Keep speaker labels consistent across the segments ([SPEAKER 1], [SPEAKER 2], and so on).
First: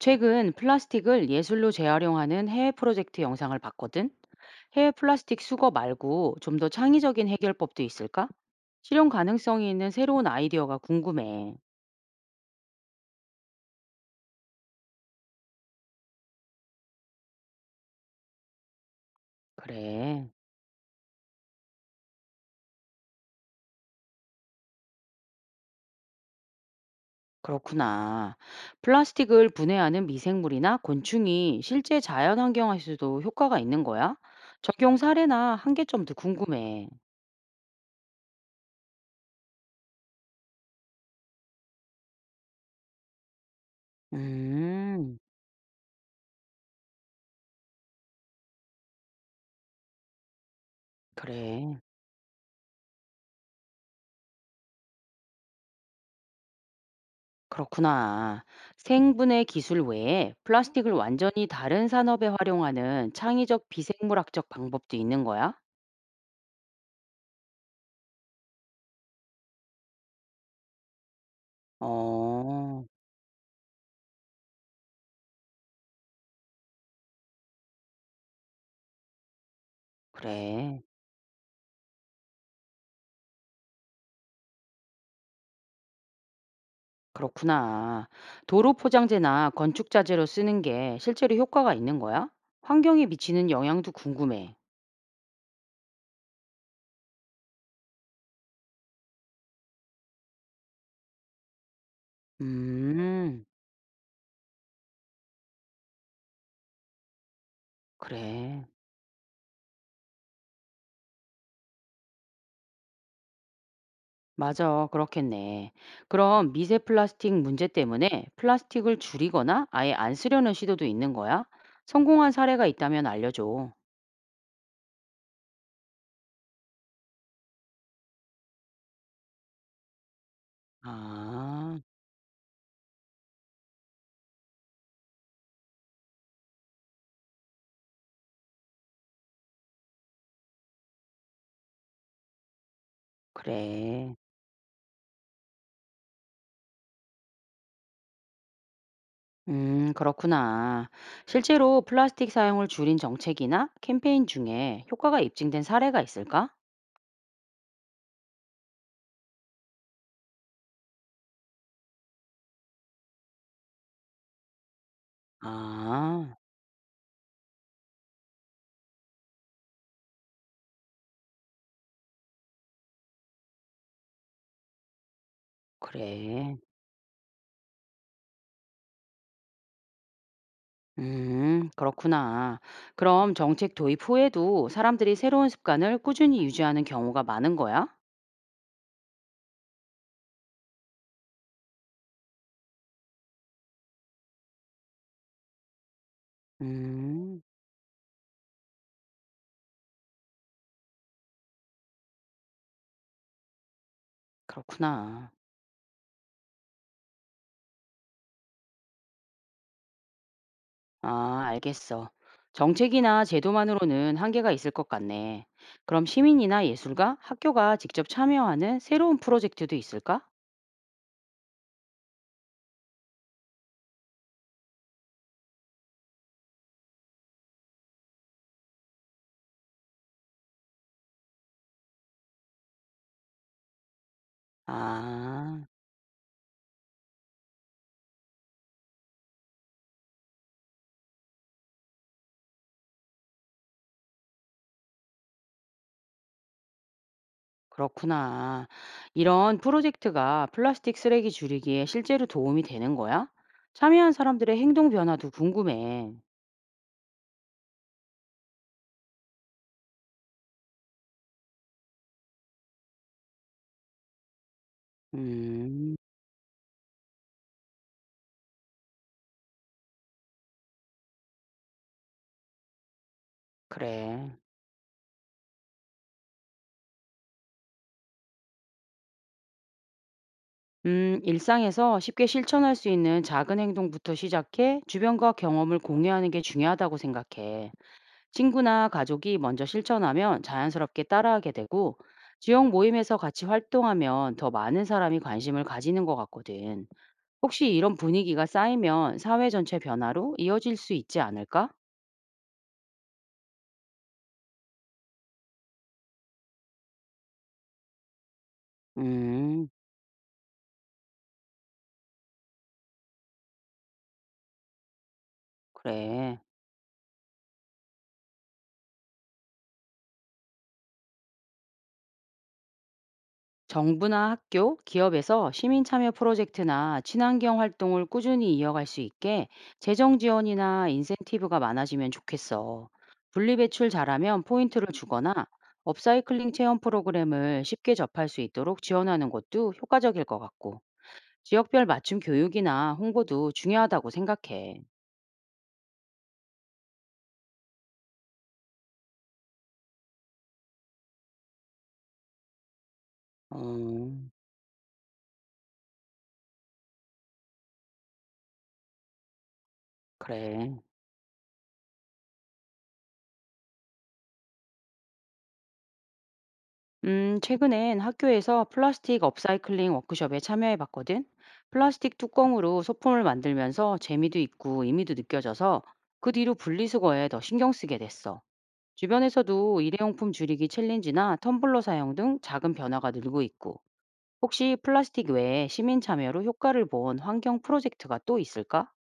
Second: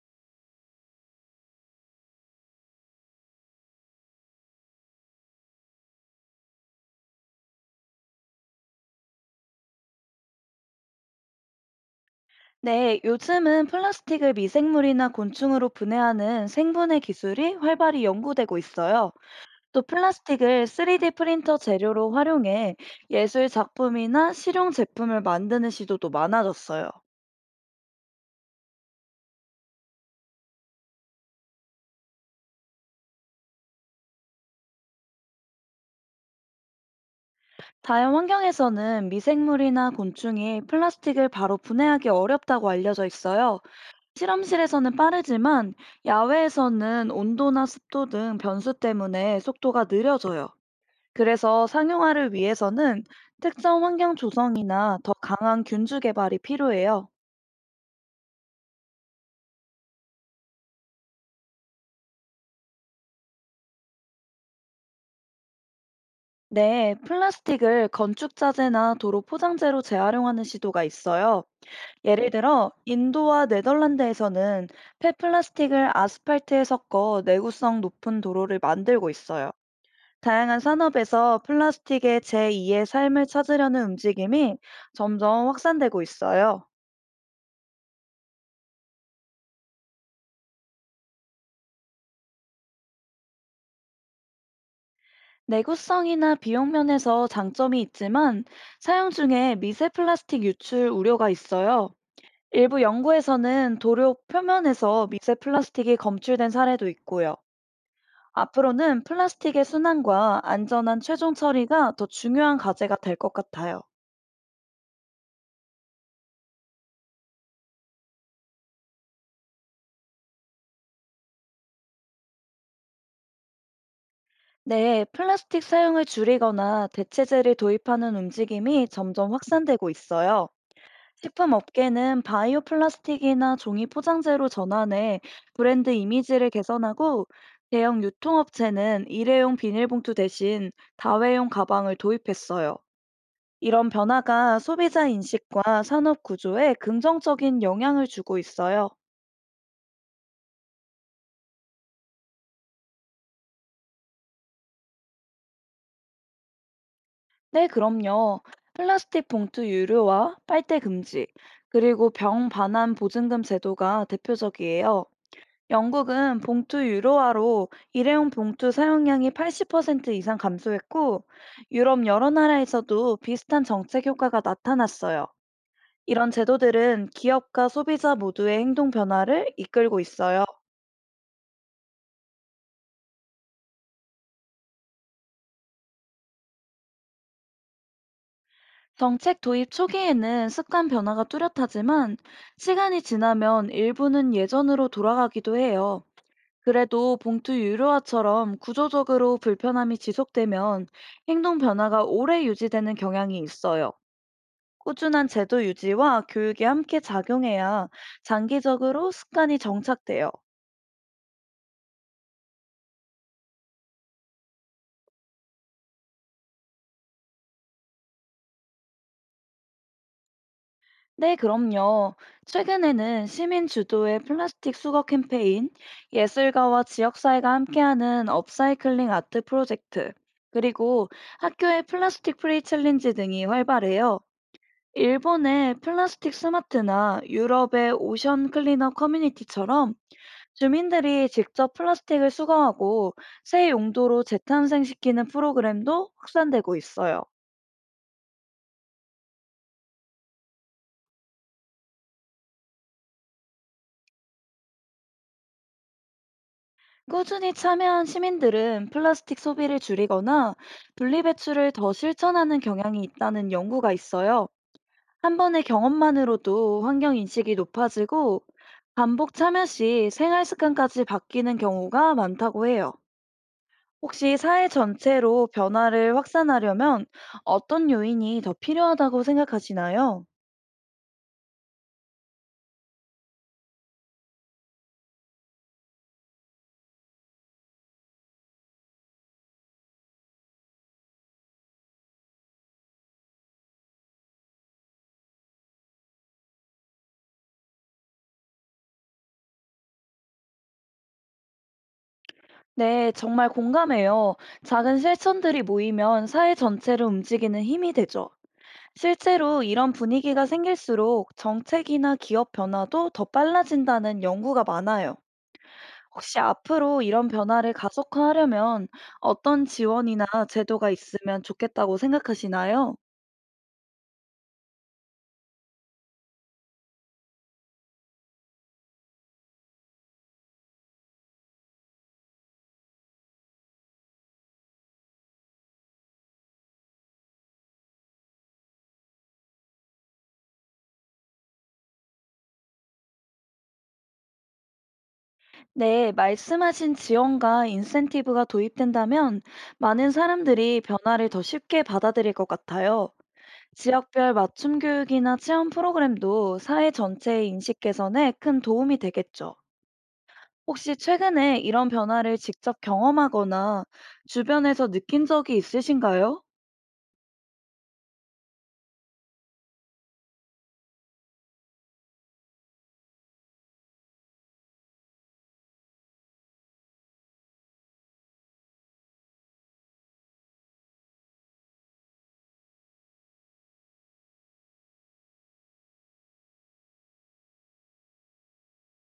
[SPEAKER 1] 최근 플라스틱을 예술로 재활용하는 해외 프로젝트 영상을 봤거든. 해외 플라스틱 수거 말고 좀 더 창의적인 해결법도 있을까? 실현 가능성이 있는 새로운 아이디어가 궁금해.
[SPEAKER 2] 네, 요즘은 플라스틱을 미생물이나 곤충으로 분해하는 생분해 기술이 활발히 연구되고 있어요. 또
[SPEAKER 1] 그래,
[SPEAKER 2] 플라스틱을 3D 프린터 재료로 활용해 예술 작품이나 실용 제품을 만드는 시도도 많아졌어요.
[SPEAKER 1] 그렇구나. 플라스틱을 분해하는 미생물이나 곤충이 실제 자연 환경에서도 효과가 있는 거야? 적용 사례나 한계점도 궁금해.
[SPEAKER 2] 자연환경에서는 미생물이나 곤충이 플라스틱을 바로 분해하기 어렵다고 알려져 있어요. 실험실에서는
[SPEAKER 1] 음,
[SPEAKER 2] 빠르지만 야외에서는 온도나 습도 등 변수 때문에 속도가 느려져요. 그래서
[SPEAKER 1] 그래.
[SPEAKER 2] 상용화를 위해서는 특정 환경 조성이나 더 강한 균주 개발이 필요해요.
[SPEAKER 1] 그렇구나. 생분해 기술 외에 플라스틱을 완전히 다른 산업에 활용하는 창의적 비생물학적 방법도 있는 거야?
[SPEAKER 2] 네, 플라스틱을 건축 자재나 도로 포장재로 재활용하는 시도가 있어요. 예를 들어,
[SPEAKER 1] 어,
[SPEAKER 2] 인도와 네덜란드에서는 폐플라스틱을 아스팔트에 섞어 내구성 높은 도로를 만들고 있어요. 다양한
[SPEAKER 1] 그래.
[SPEAKER 2] 산업에서 플라스틱의 제2의 삶을 찾으려는 움직임이 점점 확산되고 있어요.
[SPEAKER 1] 그렇구나. 도로 포장재나 건축 자재로 쓰는 게 실제로 효과가 있는 거야? 환경에 미치는 영향도 궁금해.
[SPEAKER 2] 내구성이나 비용 면에서 장점이 있지만 사용 중에 미세 플라스틱 유출 우려가 있어요. 일부
[SPEAKER 1] 음,
[SPEAKER 2] 연구에서는 도료 표면에서 미세 플라스틱이 검출된 사례도 있고요.
[SPEAKER 1] 그래.
[SPEAKER 2] 앞으로는 플라스틱의 순환과 안전한 최종 처리가 더 중요한 과제가 될 것 같아요.
[SPEAKER 1] 맞아. 그렇겠네. 그럼 미세 플라스틱 문제 때문에 플라스틱을 줄이거나 아예 안 쓰려는 시도도 있는 거야? 성공한 사례가 있다면 알려줘.
[SPEAKER 2] 네, 플라스틱 사용을 줄이거나 대체재를 도입하는 움직임이 점점 확산되고 있어요.
[SPEAKER 1] 아
[SPEAKER 2] 식품업계는 바이오 플라스틱이나 종이 포장재로 전환해 브랜드 이미지를 개선하고 대형 유통업체는 일회용 비닐봉투 대신 다회용 가방을 도입했어요. 이런
[SPEAKER 1] 그래.
[SPEAKER 2] 변화가 소비자 인식과 산업 구조에 긍정적인 영향을 주고 있어요.
[SPEAKER 1] 그렇구나. 실제로 플라스틱 사용을 줄인 정책이나 캠페인 중에 효과가 입증된 사례가 있을까?
[SPEAKER 2] 네, 그럼요. 플라스틱 봉투 유료화, 빨대 금지, 그리고 병 반환 보증금 제도가 대표적이에요.
[SPEAKER 1] 아
[SPEAKER 2] 영국은 봉투 유로화로 일회용 봉투 사용량이 80% 이상 감소했고, 유럽 여러 나라에서도 비슷한 정책 효과가 나타났어요. 이런
[SPEAKER 1] 그래.
[SPEAKER 2] 제도들은 기업과 소비자 모두의 행동 변화를 이끌고 있어요.
[SPEAKER 1] 그렇구나. 그럼 정책 도입 후에도 사람들이 새로운 습관을 꾸준히 유지하는 경우가 많은 거야?
[SPEAKER 2] 정책 도입 초기에는 습관 변화가 뚜렷하지만, 시간이 지나면 일부는 예전으로 돌아가기도 해요. 그래도
[SPEAKER 1] 음
[SPEAKER 2] 봉투 유료화처럼 구조적으로 불편함이 지속되면 행동 변화가 오래 유지되는 경향이 있어요. 꾸준한
[SPEAKER 1] 그렇구나.
[SPEAKER 2] 제도 유지와 교육이 함께 작용해야 장기적으로 습관이 정착돼요.
[SPEAKER 1] 아, 알겠어. 정책이나 제도만으로는 한계가 있을 것 같네. 그럼 시민이나 예술가, 학교가 직접 참여하는 새로운 프로젝트도 있을까?
[SPEAKER 2] 네, 그럼요. 최근에는 시민 주도의 플라스틱 수거 캠페인, 예술가와 지역사회가 함께하는 업사이클링 아트 프로젝트, 그리고 학교의 플라스틱 프리 챌린지 등이 활발해요.
[SPEAKER 1] 아,
[SPEAKER 2] 일본의 플라스틱 스마트나 유럽의 오션 클린업 커뮤니티처럼 주민들이 직접 플라스틱을 수거하고 새 용도로 재탄생시키는 프로그램도 확산되고 있어요.
[SPEAKER 1] 그렇구나. 이런 프로젝트가 플라스틱 쓰레기 줄이기에 실제로 도움이 되는 거야? 참여한 사람들의 행동 변화도 궁금해.
[SPEAKER 2] 꾸준히 참여한 시민들은 플라스틱 소비를 줄이거나 분리배출을 더 실천하는 경향이 있다는 연구가 있어요. 한 번의
[SPEAKER 1] 음,
[SPEAKER 2] 경험만으로도 환경 인식이 높아지고 반복 참여 시 생활 습관까지 바뀌는 경우가 많다고 해요.
[SPEAKER 1] 그래.
[SPEAKER 2] 혹시 사회 전체로 변화를 확산하려면 어떤 요인이 더 필요하다고 생각하시나요?
[SPEAKER 1] 일상에서 쉽게 실천할 수 있는 작은 행동부터 시작해 주변과 경험을 공유하는 게 중요하다고 생각해. 친구나 가족이 먼저 실천하면 자연스럽게 따라하게 되고, 지역 모임에서 같이 활동하면 더 많은 사람이 관심을 가지는 것 같거든. 혹시 이런 분위기가 쌓이면 사회 전체 변화로 이어질 수 있지 않을까?
[SPEAKER 2] 네, 정말 공감해요. 작은 실천들이 모이면 사회 전체를 움직이는 힘이 되죠. 실제로
[SPEAKER 1] 음,
[SPEAKER 2] 이런 분위기가 생길수록 정책이나 기업 변화도 더 빨라진다는 연구가 많아요.
[SPEAKER 1] 그래.
[SPEAKER 2] 혹시 앞으로 이런 변화를 가속화하려면 어떤 지원이나 제도가 있으면 좋겠다고 생각하시나요?
[SPEAKER 1] 정부나 학교, 기업에서 시민 참여 프로젝트나 친환경 활동을 꾸준히 이어갈 수 있게 재정 지원이나 인센티브가 많아지면 좋겠어. 분리배출 잘하면 포인트를 주거나 업사이클링 체험 프로그램을 쉽게 접할 수 있도록 지원하는 것도 효과적일 것 같고, 지역별 맞춤 교육이나 홍보도 중요하다고 생각해.
[SPEAKER 2] 네, 말씀하신 지원과 인센티브가 도입된다면 많은 사람들이 변화를 더 쉽게 받아들일 것 같아요.
[SPEAKER 1] 음,
[SPEAKER 2] 지역별 맞춤 교육이나 체험 프로그램도 사회 전체의 인식 개선에 큰 도움이 되겠죠.
[SPEAKER 1] 그래.
[SPEAKER 2] 혹시 최근에 이런 변화를 직접 경험하거나 주변에서 느낀 적이 있으신가요?
[SPEAKER 1] 최근엔 학교에서 플라스틱 업사이클링 워크숍에 참여해 봤거든. 플라스틱 뚜껑으로 소품을 만들면서 재미도 있고 의미도 느껴져서 그 뒤로 분리수거에 더 신경 쓰게 됐어. 주변에서도 일회용품 줄이기 챌린지나 텀블러 사용 등 작은 변화가 늘고 있고, 혹시 플라스틱 외에 시민 참여로 효과를 본 환경 프로젝트가 또 있을까?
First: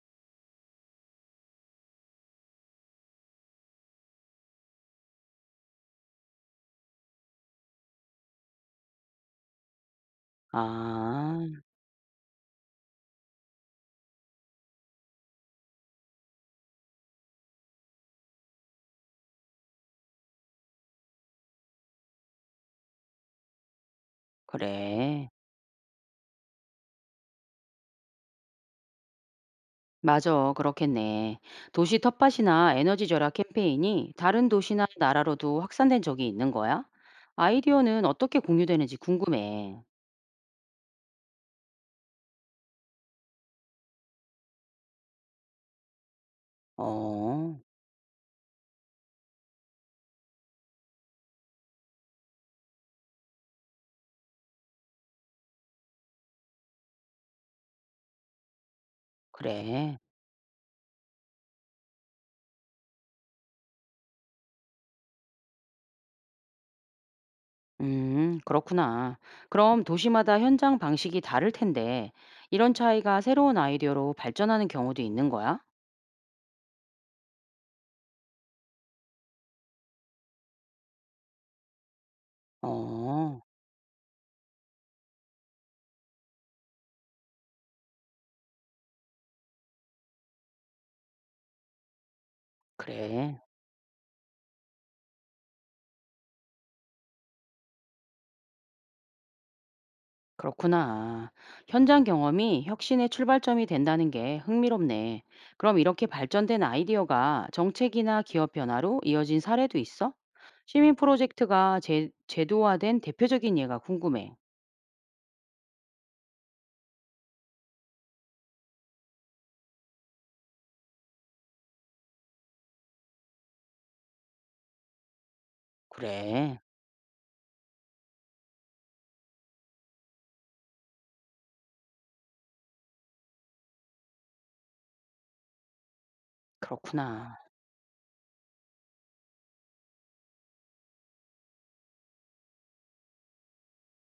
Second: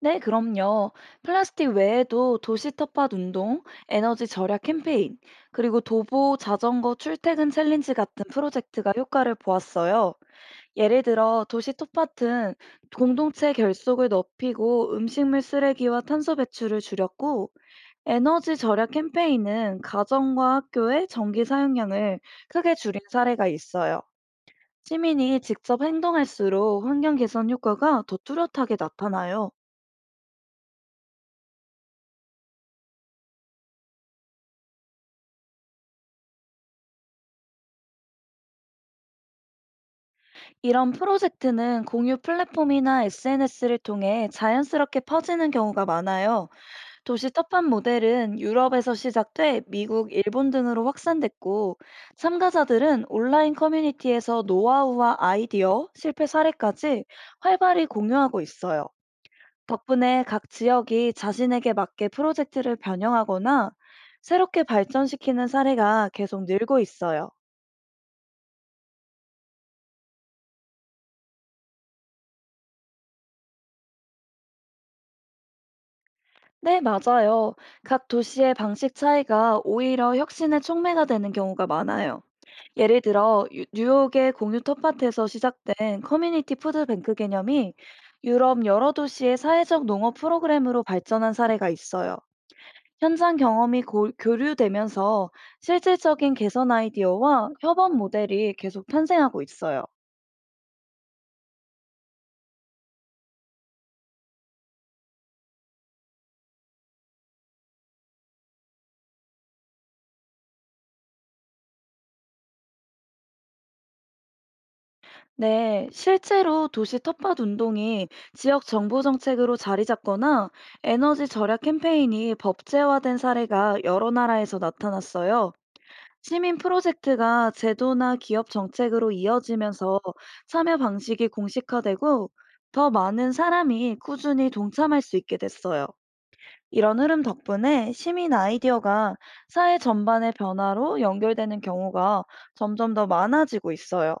[SPEAKER 2] 네, 그럼요. 플라스틱 외에도 도시 텃밭 운동, 에너지 절약 캠페인, 그리고 도보 자전거 출퇴근 챌린지 같은 프로젝트가 효과를 보았어요. 예를 들어
[SPEAKER 1] 아,
[SPEAKER 2] 도시 텃밭은 공동체 결속을 높이고 음식물 쓰레기와 탄소 배출을 줄였고 에너지 절약 캠페인은 가정과 학교의 전기 사용량을 크게 줄인 사례가 있어요.
[SPEAKER 1] 그래.
[SPEAKER 2] 시민이 직접 행동할수록 환경 개선 효과가 더 뚜렷하게 나타나요.
[SPEAKER 1] 맞아, 그렇겠네. 도시 텃밭이나 에너지 절약 캠페인이 다른 도시나 나라로도 확산된 적이 있는 거야? 아이디어는 어떻게 공유되는지 궁금해.
[SPEAKER 2] 이런 프로젝트는 공유 플랫폼이나 SNS를 통해 자연스럽게 퍼지는 경우가 많아요. 도시
[SPEAKER 1] 어,
[SPEAKER 2] 첫판 모델은 유럽에서 시작돼 미국, 일본 등으로 확산됐고, 참가자들은 온라인 커뮤니티에서 노하우와 아이디어, 실패 사례까지 활발히 공유하고 있어요.
[SPEAKER 1] 그래.
[SPEAKER 2] 덕분에 각 지역이 자신에게 맞게 프로젝트를 변형하거나 새롭게 발전시키는 사례가 계속 늘고 있어요.
[SPEAKER 1] 그렇구나. 그럼 도시마다 현장 방식이 다를 텐데, 이런 차이가 새로운 아이디어로 발전하는 경우도 있는 거야?
[SPEAKER 2] 네, 맞아요. 각 도시의 방식 차이가 오히려 혁신의 촉매가 되는 경우가 많아요. 예를
[SPEAKER 1] 어,
[SPEAKER 2] 들어, 뉴욕의 공유 텃밭에서 시작된 커뮤니티 푸드뱅크 개념이 유럽 여러 도시의 사회적 농업 프로그램으로 발전한 사례가 있어요. 현장
[SPEAKER 1] 그래.
[SPEAKER 2] 경험이 교류되면서 실질적인 개선 아이디어와 협업 모델이 계속 탄생하고 있어요.
[SPEAKER 1] 그렇구나. 현장 경험이 혁신의 출발점이 된다는 게 흥미롭네. 그럼 이렇게 발전된 아이디어가 정책이나 기업 변화로 이어진 사례도 있어? 시민 프로젝트가 제도화된 대표적인 예가 궁금해.
[SPEAKER 2] 네, 실제로 도시 텃밭 운동이 지역 정부 정책으로 자리 잡거나 에너지 절약 캠페인이 법제화된 사례가 여러 나라에서 나타났어요. 시민
[SPEAKER 1] 그래,
[SPEAKER 2] 프로젝트가 제도나 기업 정책으로 이어지면서 참여 방식이 공식화되고 더 많은 사람이 꾸준히 동참할 수 있게 됐어요. 이런 흐름
[SPEAKER 1] 그렇구나.
[SPEAKER 2] 덕분에 시민 아이디어가 사회 전반의 변화로 연결되는 경우가 점점 더 많아지고 있어요.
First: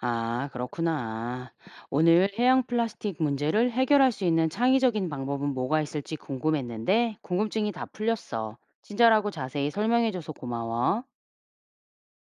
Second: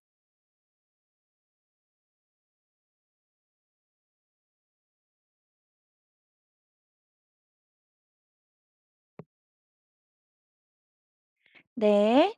[SPEAKER 1] 아, 그렇구나. 오늘 해양 플라스틱 문제를 해결할 수 있는 창의적인 방법은 뭐가 있을지 궁금했는데, 궁금증이 다 풀렸어. 친절하고 자세히 설명해줘서 고마워.
[SPEAKER 2] 네.